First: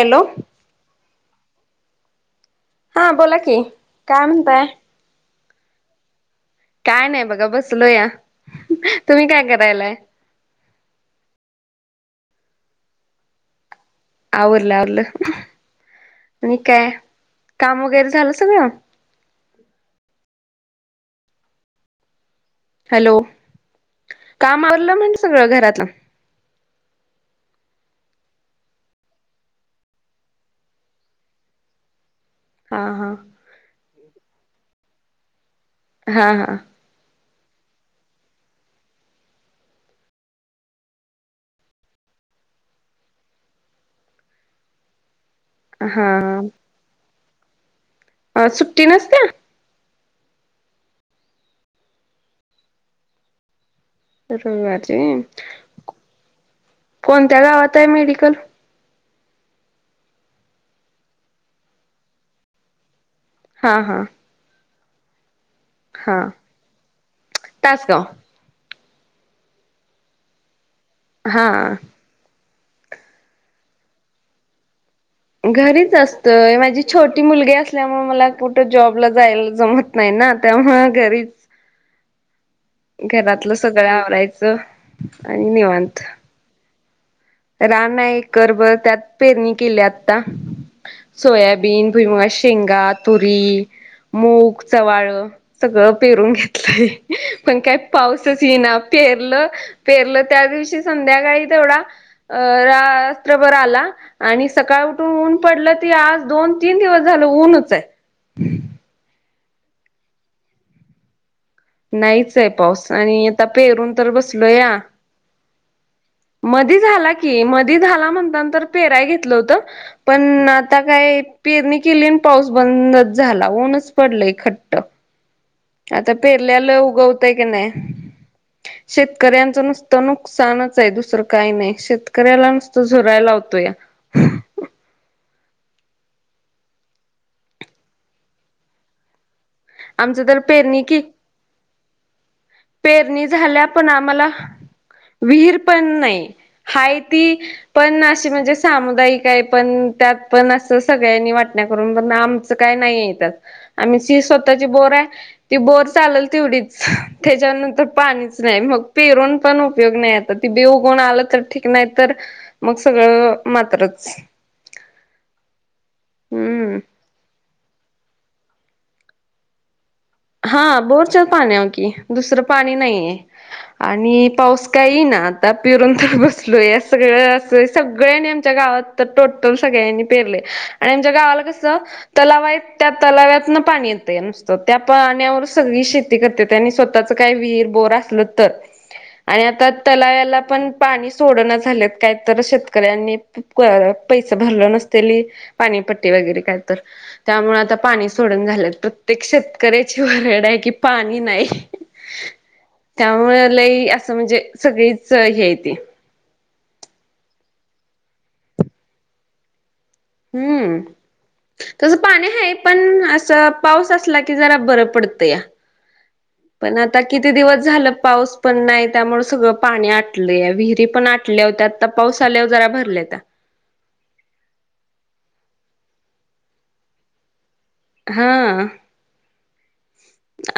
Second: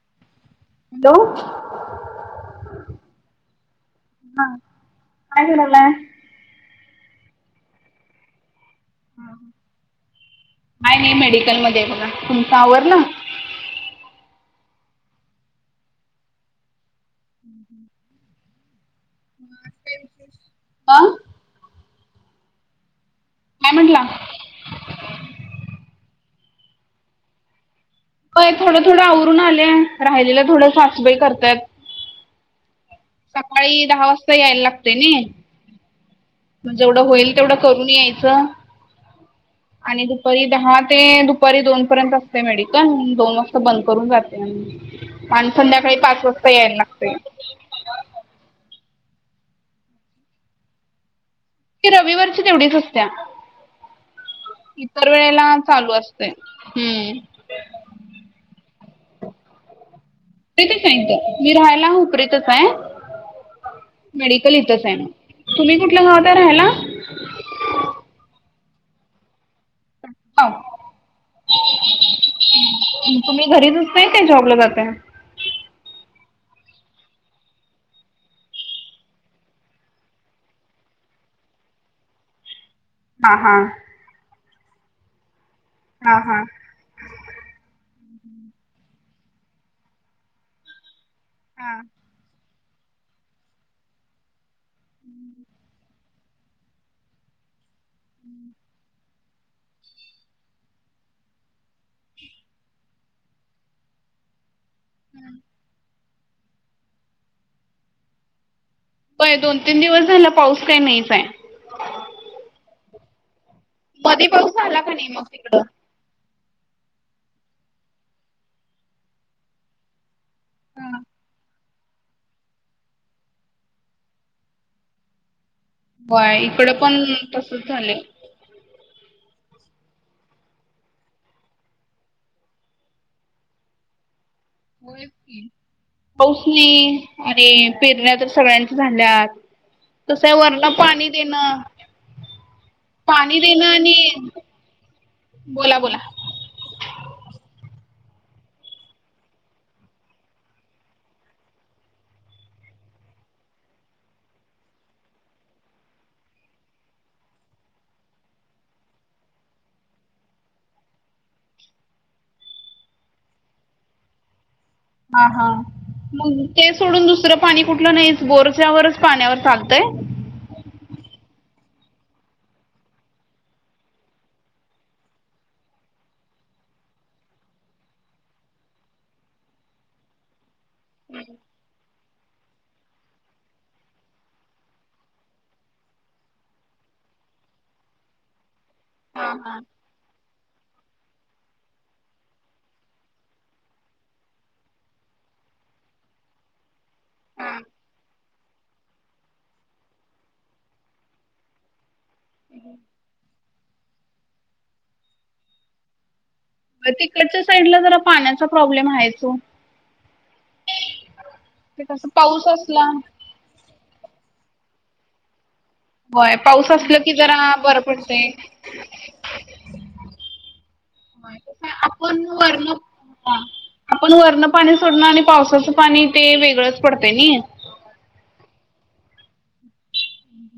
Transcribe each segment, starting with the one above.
Hello hello हा बोला की काय हा म्हणताय? काय करायलाय? काय नाही बघा बसलो या तुम्ही काय करायलाय? नाही नाही मेडिकल मध्ये आहे बघा तुमचा आवरल? आवरलं आवरलं आणि काय काम वगैरे झालं सगळं? का हॅलो काय म्हटला काम आवलं म्हण सगळं घरातलं पय थोडं थोडं आवरून आलेय राहिलेला थोडं सासूबाई करताय. हा हा सकाळी दहा वाजता यायला लागते नाही. हा हां मग जेवढं होईल तेवढं करून यायचं. आणि दुपारी दहा ते दुपारी दोन पर्यंत असते मेडी दोन वाजता बंद करून जाते आणि हा संध्याकाळी पाच वाजता हा. यायला लागते. अ सुट्टी नसत्या. की रविवारची तेवढीच असत्या. रविवारची इतर वेळेला चालू असते हम्म [unintelligible] मेडिकल प्रित सईथ मी राहायला हुप्रितच आहे. हा हां इथच आहे ना तुम्ही कुठलं गावता राहायला? तासगाव हा हां तुम्ही घरीच असताय की जॉबला जाताय? घरीच असतय माझी छोटी मुलगी असल्यामुळे मला कुठं जॉब ला जायला जमत नाही ना त्यामुळं घरीच हां घरातलं हां. सगळं आवरायचं आणि निवांत. ह हां रान आहे करभर त्यात पेरणी केली आता हां. सोयाबीन भीईमुगाच्याशे शेंगा तुरी मूग चवाळ सगळं. पेरून घेतय पण काय पाऊसच ये ना पेर पेरलं त्या दिवशी संध्याकाळी तेवढा अ रात्रभर आला. आणि सकाळ उठून ऊन पडलं ती आज दोन तीन दिवस झालं ऊनच आहे. प दोन तीन दिवस झाला पाऊस काही नाहीच आहे. नाहीच आहे पाऊस आणि आता पेरून तर मध्ये बसलो पाऊस या. झाला का नाही मग तिकडं? मधी झाला की मधी झाला म्हणतान तर पेराय घेतलं होतं. पण आता काय पेरणी किलीन पाऊस बंदच झाला. ऊनच पडलय खट्ट आता होय इकड पेरल्याला पण उगवतय की तसच नाही. झालंय. शेतकऱ्यांचं नुसतं नुकसानच आहे दुसरं काही नाही शेतकऱ्याला नुसतं झरायला लावतो या. पाऊस नाही आणि पेरण्या तर सगळ्यांच्या झाल्यात [unintelligible] आमचं तर वरन पेरणी की पाणी देन पेरणी झाल्या पण आम्हाला आणि विहीर बोला पण बोला. नाही. हाय ती पण अशी म्हणजे सामुदायिक आहे, पण त्यात पण असं सगळ्यांनी वाटण्या करून पण आम च काय नाही ये त्यात. आमची स्वतःची बोर आहे. ती बोर चालेल तेवढीच त्याच्यानंतर पाणीच नाही. मग पेरून पण उपयोग नाही आता ती बे उगण आलं तर ठीक नाही तर मग सगळं मात्रच. हा हा. मग ते हम्म सोडून दुसरं पाणी कुठलं नाहीच. बोरच्यावरच पाण्यावर चालतंय. हा बोर चल पाण्यावर की, दुसरं पाणी नाही आहे. आणि पाऊस काय इना आता पिरून तर बसलो या. सगळं अस सगळनी आमच्या गावात तर टोटल सगळ्यांनी पेरलय आणि आमच्या गावाला कस तलाव आहेत त्या तल्यावातन पाणी येतंय नुसत. त्यात पाण्यावर सगळी शेती करत्याती आणि स्वतःच काही विहीर बोर असलं तर हां, आणि हां. आता तलावल्या पण पाणी सोडण झालेत. कायत शेतकऱ्यांनी पैसे भरलं नसत ली पाणीपट्टी वगैरे काय तर त्यामुळे हां. आता पाणी सोडना झाल्यात. प्रत्येक शेत कऱ्याची वरड आहे कि पाणी नाही. त्यामुळे लई असं म्हणजे सगळीच हे आयती तिकडच्या साईडला जरा पाण्याचा प्रॉब्लेम हायच ओ. हम्म. ते तस कसं पाणी पाऊस हाय असला पण अस च पाऊस असला की जरा बरं पडतया. होय पाऊस पण आता असलं की किती जरा दिवस बरं झालं पडतंय. पाऊस पण नाही. त्यामुळे सगळं पाणी आटलया विहिरी पण आ होय, ल्या होत्या. कसं आता पाऊस आपण आल्यावर जरा वरनं भरल्यात्या हां. आपण वरण पाणी सोडणं आणि पावसाचं पाणी ते वेगळंच पडतं नाही. हा.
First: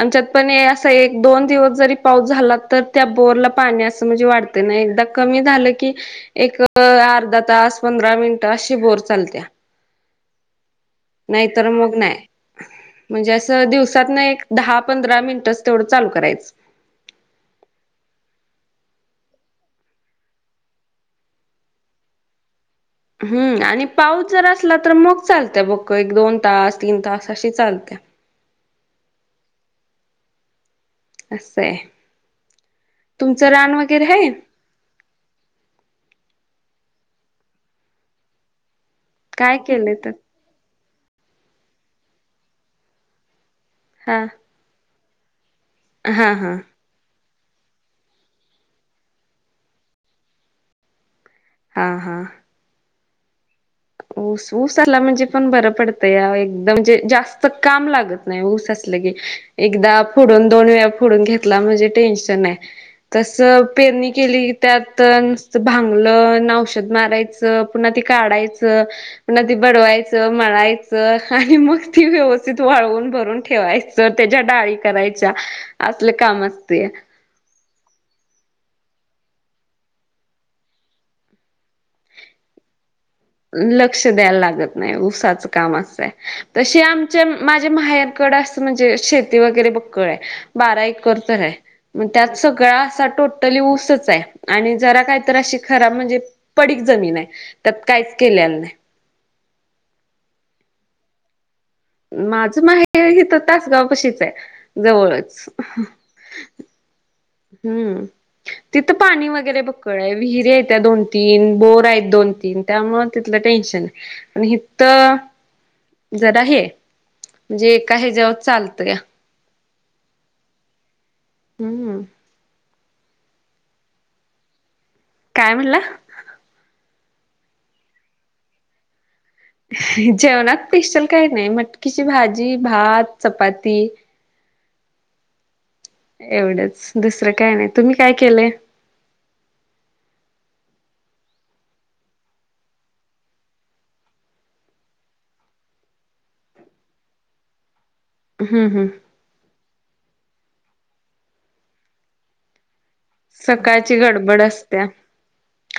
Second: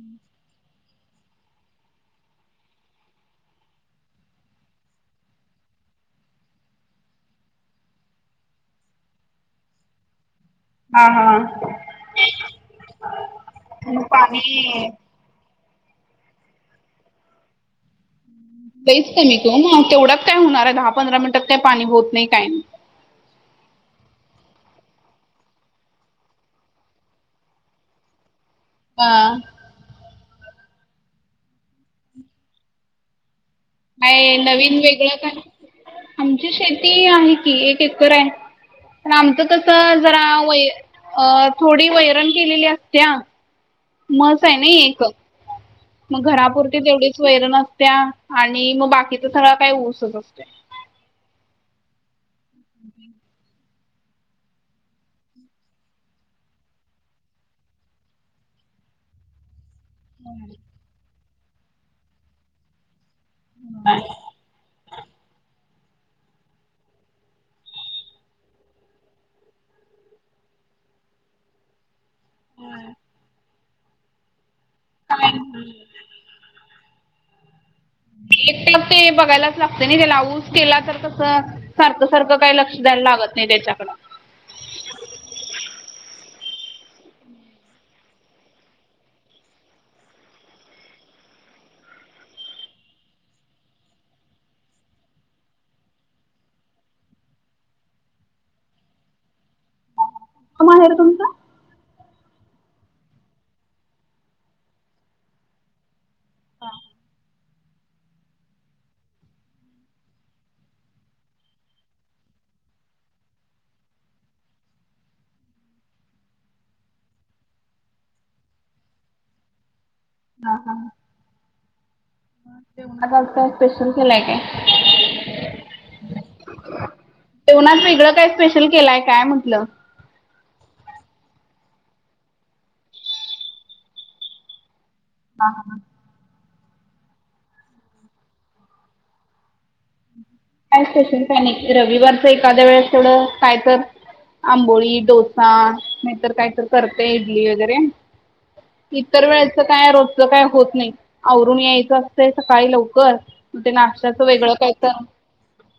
आमच्यात पण ए असा एक दोन दिवस जरी पाऊस झाला तर त्या बोरला पाणी असं म्हणजे वाढत. एकदा कमी झालं की एक अर्धा तास, पंधरा मिनिट अशी बोर चालत्या. हां, नाहीत हां. मग नाही म्हणजे असं मग दिवसात न एक दहा पाणी पंधरा मिनटच तेवढं चालू करायच. लईच कमी की ओ म तेवड्यात काय होणार आहे? दहा, पंधरा मिनिटात काय पाणी होत नाही काय नाही. हम्म आणि पाऊस जर असला तर मग चालत बघ एक, दोन, तास तीन तास अशी चालते. [unintelligible] असय. तुमचं रान व काय नवीन वेगळं काय? आमची शेती आहे की एक एकर आहे. पन आमचं काय कस केलंय तर जरा अ थोडी वैरण केलेली असत्या. हा म्हस आहे नाइ एक. मग हा हा घरापुरती तेवढीच वैर आसत्या आणि मग बाकीचा सगळा काय ऊसच असतोय. हा हा. ऊस ऊसाला म्हणजे पण बरं पडतंय एकदम म्हणजे जास्त काम लागत नाही. ऊस असल की एकदा फोडून दोन वेळा फोडून घेतला म्हणजे टेन्शन नाही. तस पेरणी केली त्यात नुसत भांगलन, औषध मारायच पुन्हा ती काढायच त बडवायच, मळायच आणि मग ती व्यवस्थित वाळवून भरून ठेवायच त्याज्या डाळी करायच्या. असल काम असतया. [unintelligible] ते बघायलाच लागतय ना त्याला ऊस केला तर कसं सारख सारख काय लक्ष द्यायला लागत नाही त्याच्याकडं. लक्ष द्यायला लागत नाही. ऊसाच काम असाय तशी आमच्या माझ्या माहेर कड असं म्हणजे शेती वगैरे बक्कळ आहे बारा एकर तर आहे मग त्यात सगळा असा टोटली ऊसच आहे आणि जरा काहीत अशी खराब म्हणजे पडीक जमीन आहे त्यात काहीच केलेलं नाही क मा आहे र तुमचं माझ माहे हि तर तासगाव पशीच आहे जवळच हम्म तिथं पाणी वगैरे बकळ आहे विहिरी्या आहेत त्या दोन तीन बोर आहेत दोन तीन त्यामुळे तिथलं टेन्शन आहे पण हित जरा हे म्हणजे एका ह्याच्यावर चालतं का हा हा हम्म आज जेवणात आणि काय स्पेशल केलाय काय काय म्हणला जेवनाच वेगळं काय स्पेशल केलाय काय म्हटलं जेवणात पेशल काही नाही मटकीची भाजी भात चपाती हा एवढंच दुसरं काय नाही तुम्ही काय केलं काय स्पेशल काय नाही रविवारचं एखाद्या वेळेस तेवढं काय तर आंबोली डोसा नाहीतर काही तर करते इडली वगैरे हम्म हम् इतर वेळेचं काय रोजच काय होत नाही आवरून यायचं असतंय सकाळी लाऊ कर म्हण ते सकाळची नाश्त्याचं गडबड वेगळं काय असत्या कारण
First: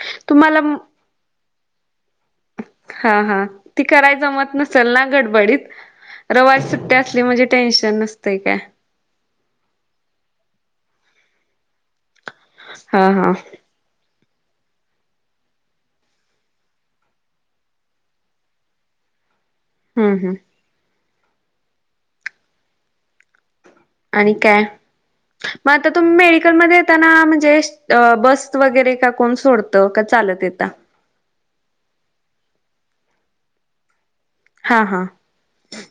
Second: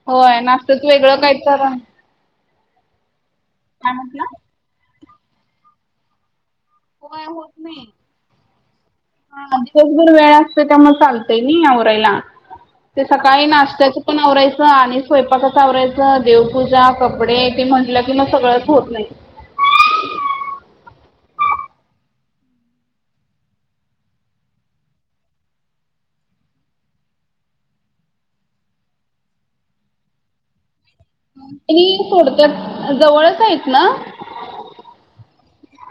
होय तुम्हाला नाश्त्याचं वेगळं काय कारण हा हा ती करायच म्हटला जमत नसेल ना गडबडीत रवाज त्यातली होय म्हणजे होत नाही. टेन्शन नसते काय हा दिवस भर वेळ असते त्या मग चालतय नाही आवरायला ते हा हा सकाळी नाश्त्याच पण आवरायचं आणि स्वयंपाकच आवरायचं देवपूजा कपडे ते म्हटलं की मग सगळंच होत नाही हम् हम् आणि काय मग आता तुम्ही मेडिकलमध्ये येताना म्हणजे बस वगैरे का कोण सोडता का चालत यता आणि सोडत्या जवळच आहेत ना हा हा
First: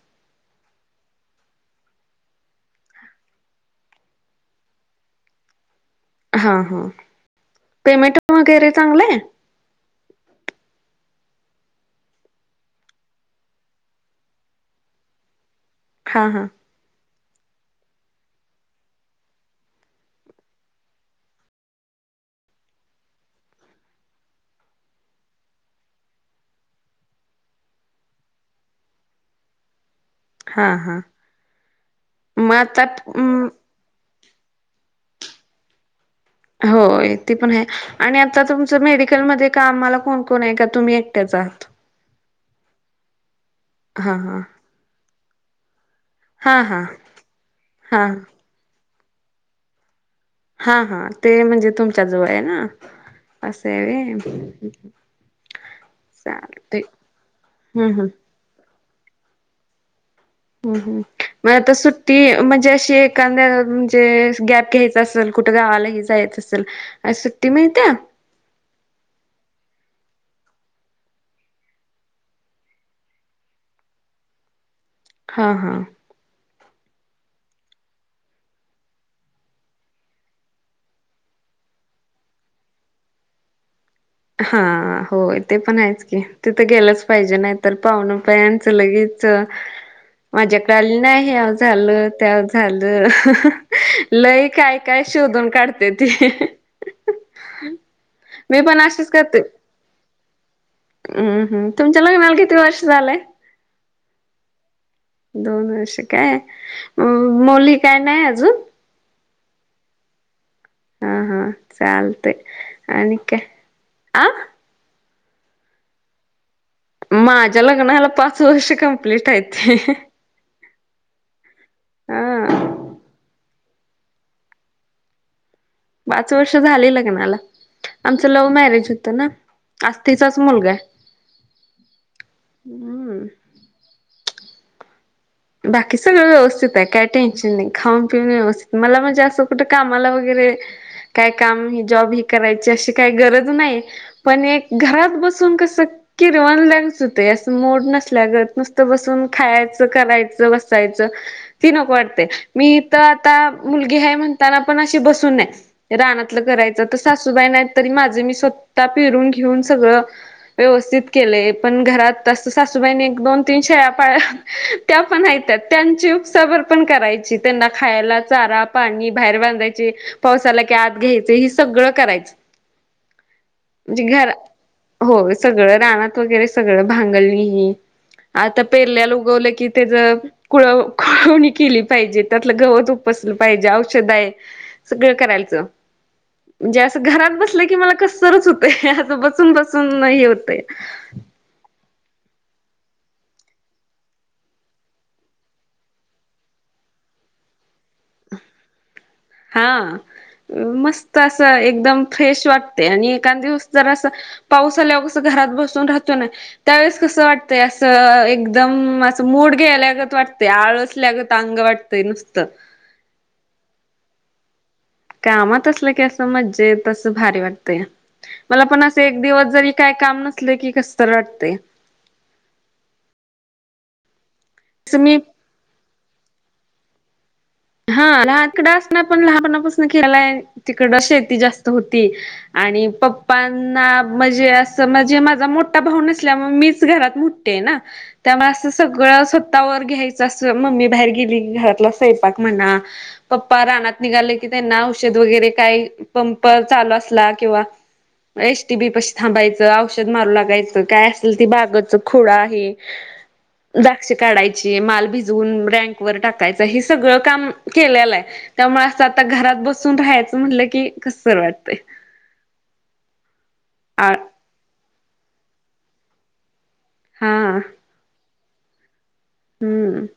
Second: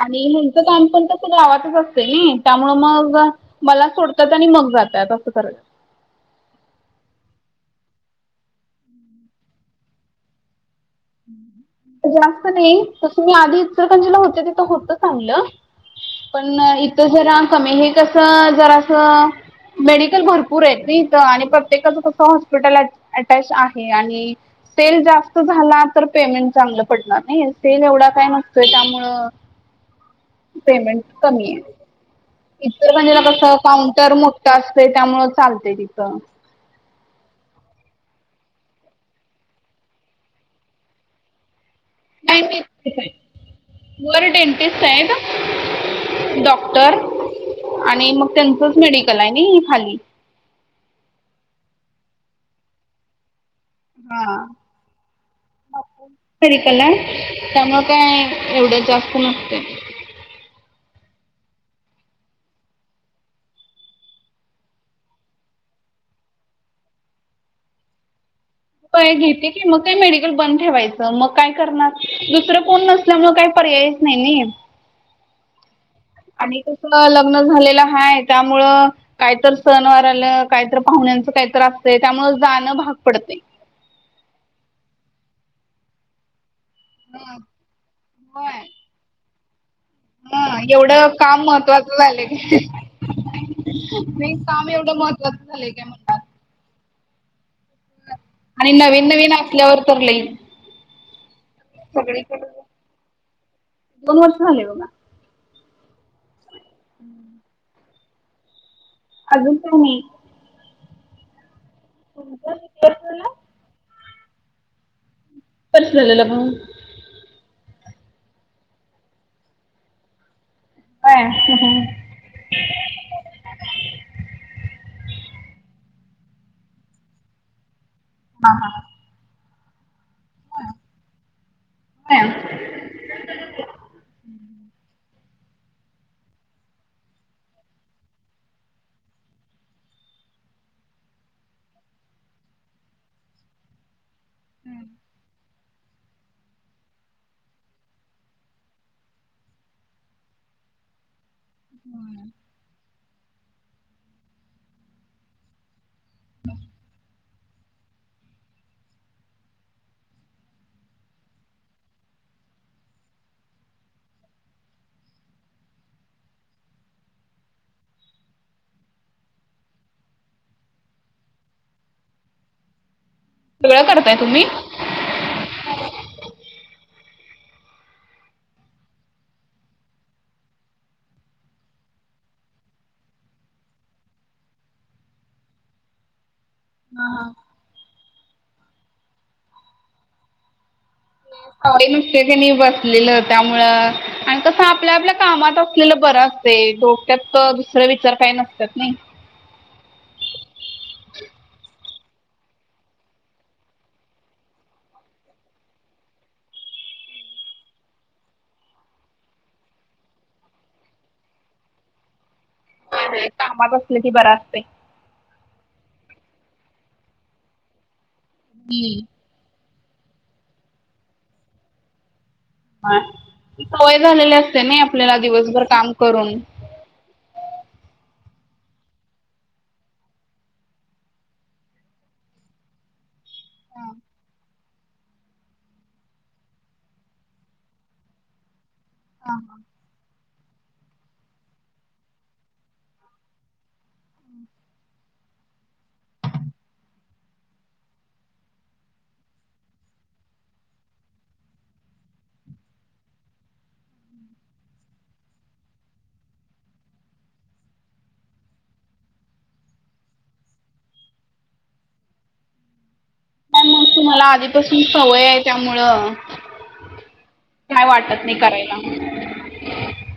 आणि हेंचं काम पण त गावातच असते त्यामु मग मला सोडतात आणि मग जातात असं हा हा पेमेंट वगैरे चांगलं आहे हं जास्त नाही तस मी आधी इचलकरंजीला होते तिथं होत चांगलं हां हां पण इथ जरा कमी हे कसं जरा असं मेडिकल भरपूर आहेत नाहीथ आणि प्रत्येकाचं कसं हॉस्पिटल अटॅच आहे आणि सेल जास्त झाला तर पेमेंट चांगलं पडणार नाही सेल एवढा काय नसतोय त्यामुळं हां हां पेमेंट कमी आहे मग आता इतर म्हजला कस अं काउंटर मोठं असत त्यामुळ चालते तिकं हो ते पण आहे आणि आता तुमचं मेडिकलमध्येध्ये का आम्हाला कोणकण आहे का तुम्ही एकट्याच आहात हां वर हां डेंटिस्ट आहे का हां हां डॉक्टर हां आणि मग त्यांचच मेडिकल आहे ना खाली हा हा ते म्हणजे तुमच्या जवळ आहे ना असे री कल्याण त्यामु हम्म हम्म काय एवढं जास्त नसते हम् हम् मग आता सुट्टी म्हणजे अशी एखदा्या म्हणजे गॅप घ्याय असल कुठं गावालाही जायच असल सुट्टी मिळत्या व्हय घेते की मग काही मेडिकल बंद ठेवायचं मग काय करणार दुसरं कोण नस - असल्या मुळे काही पर्यायच नाही नाही हां हां आणि कस लग्न झालेलं हाय त्यामुळं कायतर सण वार आलं काहीतर पाहुण्यांचं काहीतर असतय त्यामुळ जाणं भाग पडतय हा होय ते पण आहेच की तिथं गेलंच पाहिजे हा नाही तर पाहुण होय पयांचं लगेच च - ह माझ्याक आली एवढं नाही काम ह्यों महत्त्वाचं झालं झालंय त्यों काय झालं नाही लई काम काय एवढं काय महत्त्वाचं शोधून - झालंय काय काढत्याती म्हणतात मी आणि पण नवीन असच [unintelligible] नवीन हम् असल्यावर तर लई हम् तुमच्याला लग्नाला सगळीकडे किती वर्ष झालंय दोन वर्ष झालय बघा दोन वर्ष काय मोली काय नाही अजून अजून काय नई हा हा चालतय तुमचं किती वर्ष आणि झालं काय आ [unintelligible] माझ्या लग्नाला पाच वर्ष कंप्लीट हायत काय हा पाच वर्ष झाली लग्नाला आमचं लव्ह हा हा मॅरेज होतं ना अत्तीचाच मुलगा आहे होय हम्म बाकी सगळं व्यवस्थित आहे काय टेन्शन नाही खाऊन पिऊन व्यवस्थित मला म्हणजे असं कुठं कामाला वगैरे काय काम नाही जॉब ही करायची अशी काही गरज नाही पण एक घरात बसून कसं किरवाणलँगच होते असं मुड नसल्यागत नुसतं बसून खायचं करायचं बसायच ती नको वाटतेय मी तर आता मुलगी हाय म्हणताना पण अशी बसून नाही रानातलं करायचं तर सासूबाई नाहीत तरी माझं मी स्वतः पेरून घेऊन सगळं व्यवस्थित केलय पण घरात तस सासूबाईन एक दोन तीन शेळ्या पाळळ्या - त्या पण हायत्या त्यांची उपसाभर पण करायची त्यांना खायला चारा पाणी बाहेर बांधायची पाऊस आला की आत घ्यायचं ही सगळं करायचं [inaudible] करताय तुम्ही [unintelligible] होय सगळं रानात वगैरे सगळं भांगलणी ही आता पेरल्याला उगवलं की त्याच कुळव कुळवणी केली पाहिजे त्यातलं गवत उपसलं पाहिजे औषध आहे सगळं करायचं म्हणजे असं हा हा घरात बसलं की मला कसतरच होतय असं बसून बसून हे होतय [unintelligible] नुसते कणी बसलेलं त्यामुळ आणि कसं आपल्या आपल्या कामात असलेलं बरं असतय डोक्यात दुसर विचार काही नसत्यात नई हा मस्त असं एकदम फ्रेश वाटतय आणि एकांदिवस जर असं - पाऊस आल्यावर कस घरात बसून राहतो ना त्यावेेळेस कस वाटतय असं एकदम असं मूड गेल्यागत वाटतय आळसल्यागत अंग वाटत - ते नुसतं व्हय कामात असल की बर असतय कामात असलं कि असं मज्जेत असं भारी वाटतयं मला पण हम्म असं एक - दिवस जरी काय काम नसल कि कसं तरी वाटतयं हा ती सवय झालेली असते नई तसं आपल्याला मी दिवसभर काम करून हा लहानकडं असणार [inaudible] पण लहानपणापासून केलाय तिकडं शेती जास्त होती आणि पप - [unintelligible] म्हणजे असं म्हणजे माझा मोठा भाऊ नसल्यामुळे मीचं घरात मोठी हाय ना. त्यामुळे असं सगळं स्वतः वर घ्यायचं असं मम्मी बाहेर गेली घरातला सैपाक म्हणा पप्पा रानात निघाले. की त्यांना औषध वगैरे काही पंप चालू असला किंवा एसटी बी पशी थांबायचं औषध मारू लागायचं काय असेल ती बागाच खोडा हे द्राक्ष काढायची, माल भिजवून रँकवर टाकायचा, हे स सगळं काम केल्यालं हाय? त्यामुळे असं आता घरात बसून राहायचं म्हटलं की, कस तर वाटतंय? म मग आ तुम्हाला आधीपासून सवय हाय त्यामुळं हा आ. काय वाटत नाही करायला? हुंम.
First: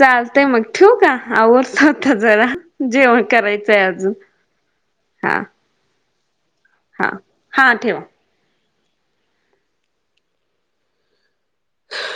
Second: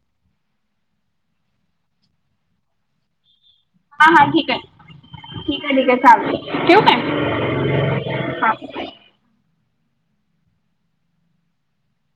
चालतेय मग ठेवु का? आवरतो आता जरा जेवण करायचं. हां हा ठीक हाय ठीक हाय ठीक हाय चालतय ठेवू काय? हां हां ठेवा. हा. ह, [inaudible]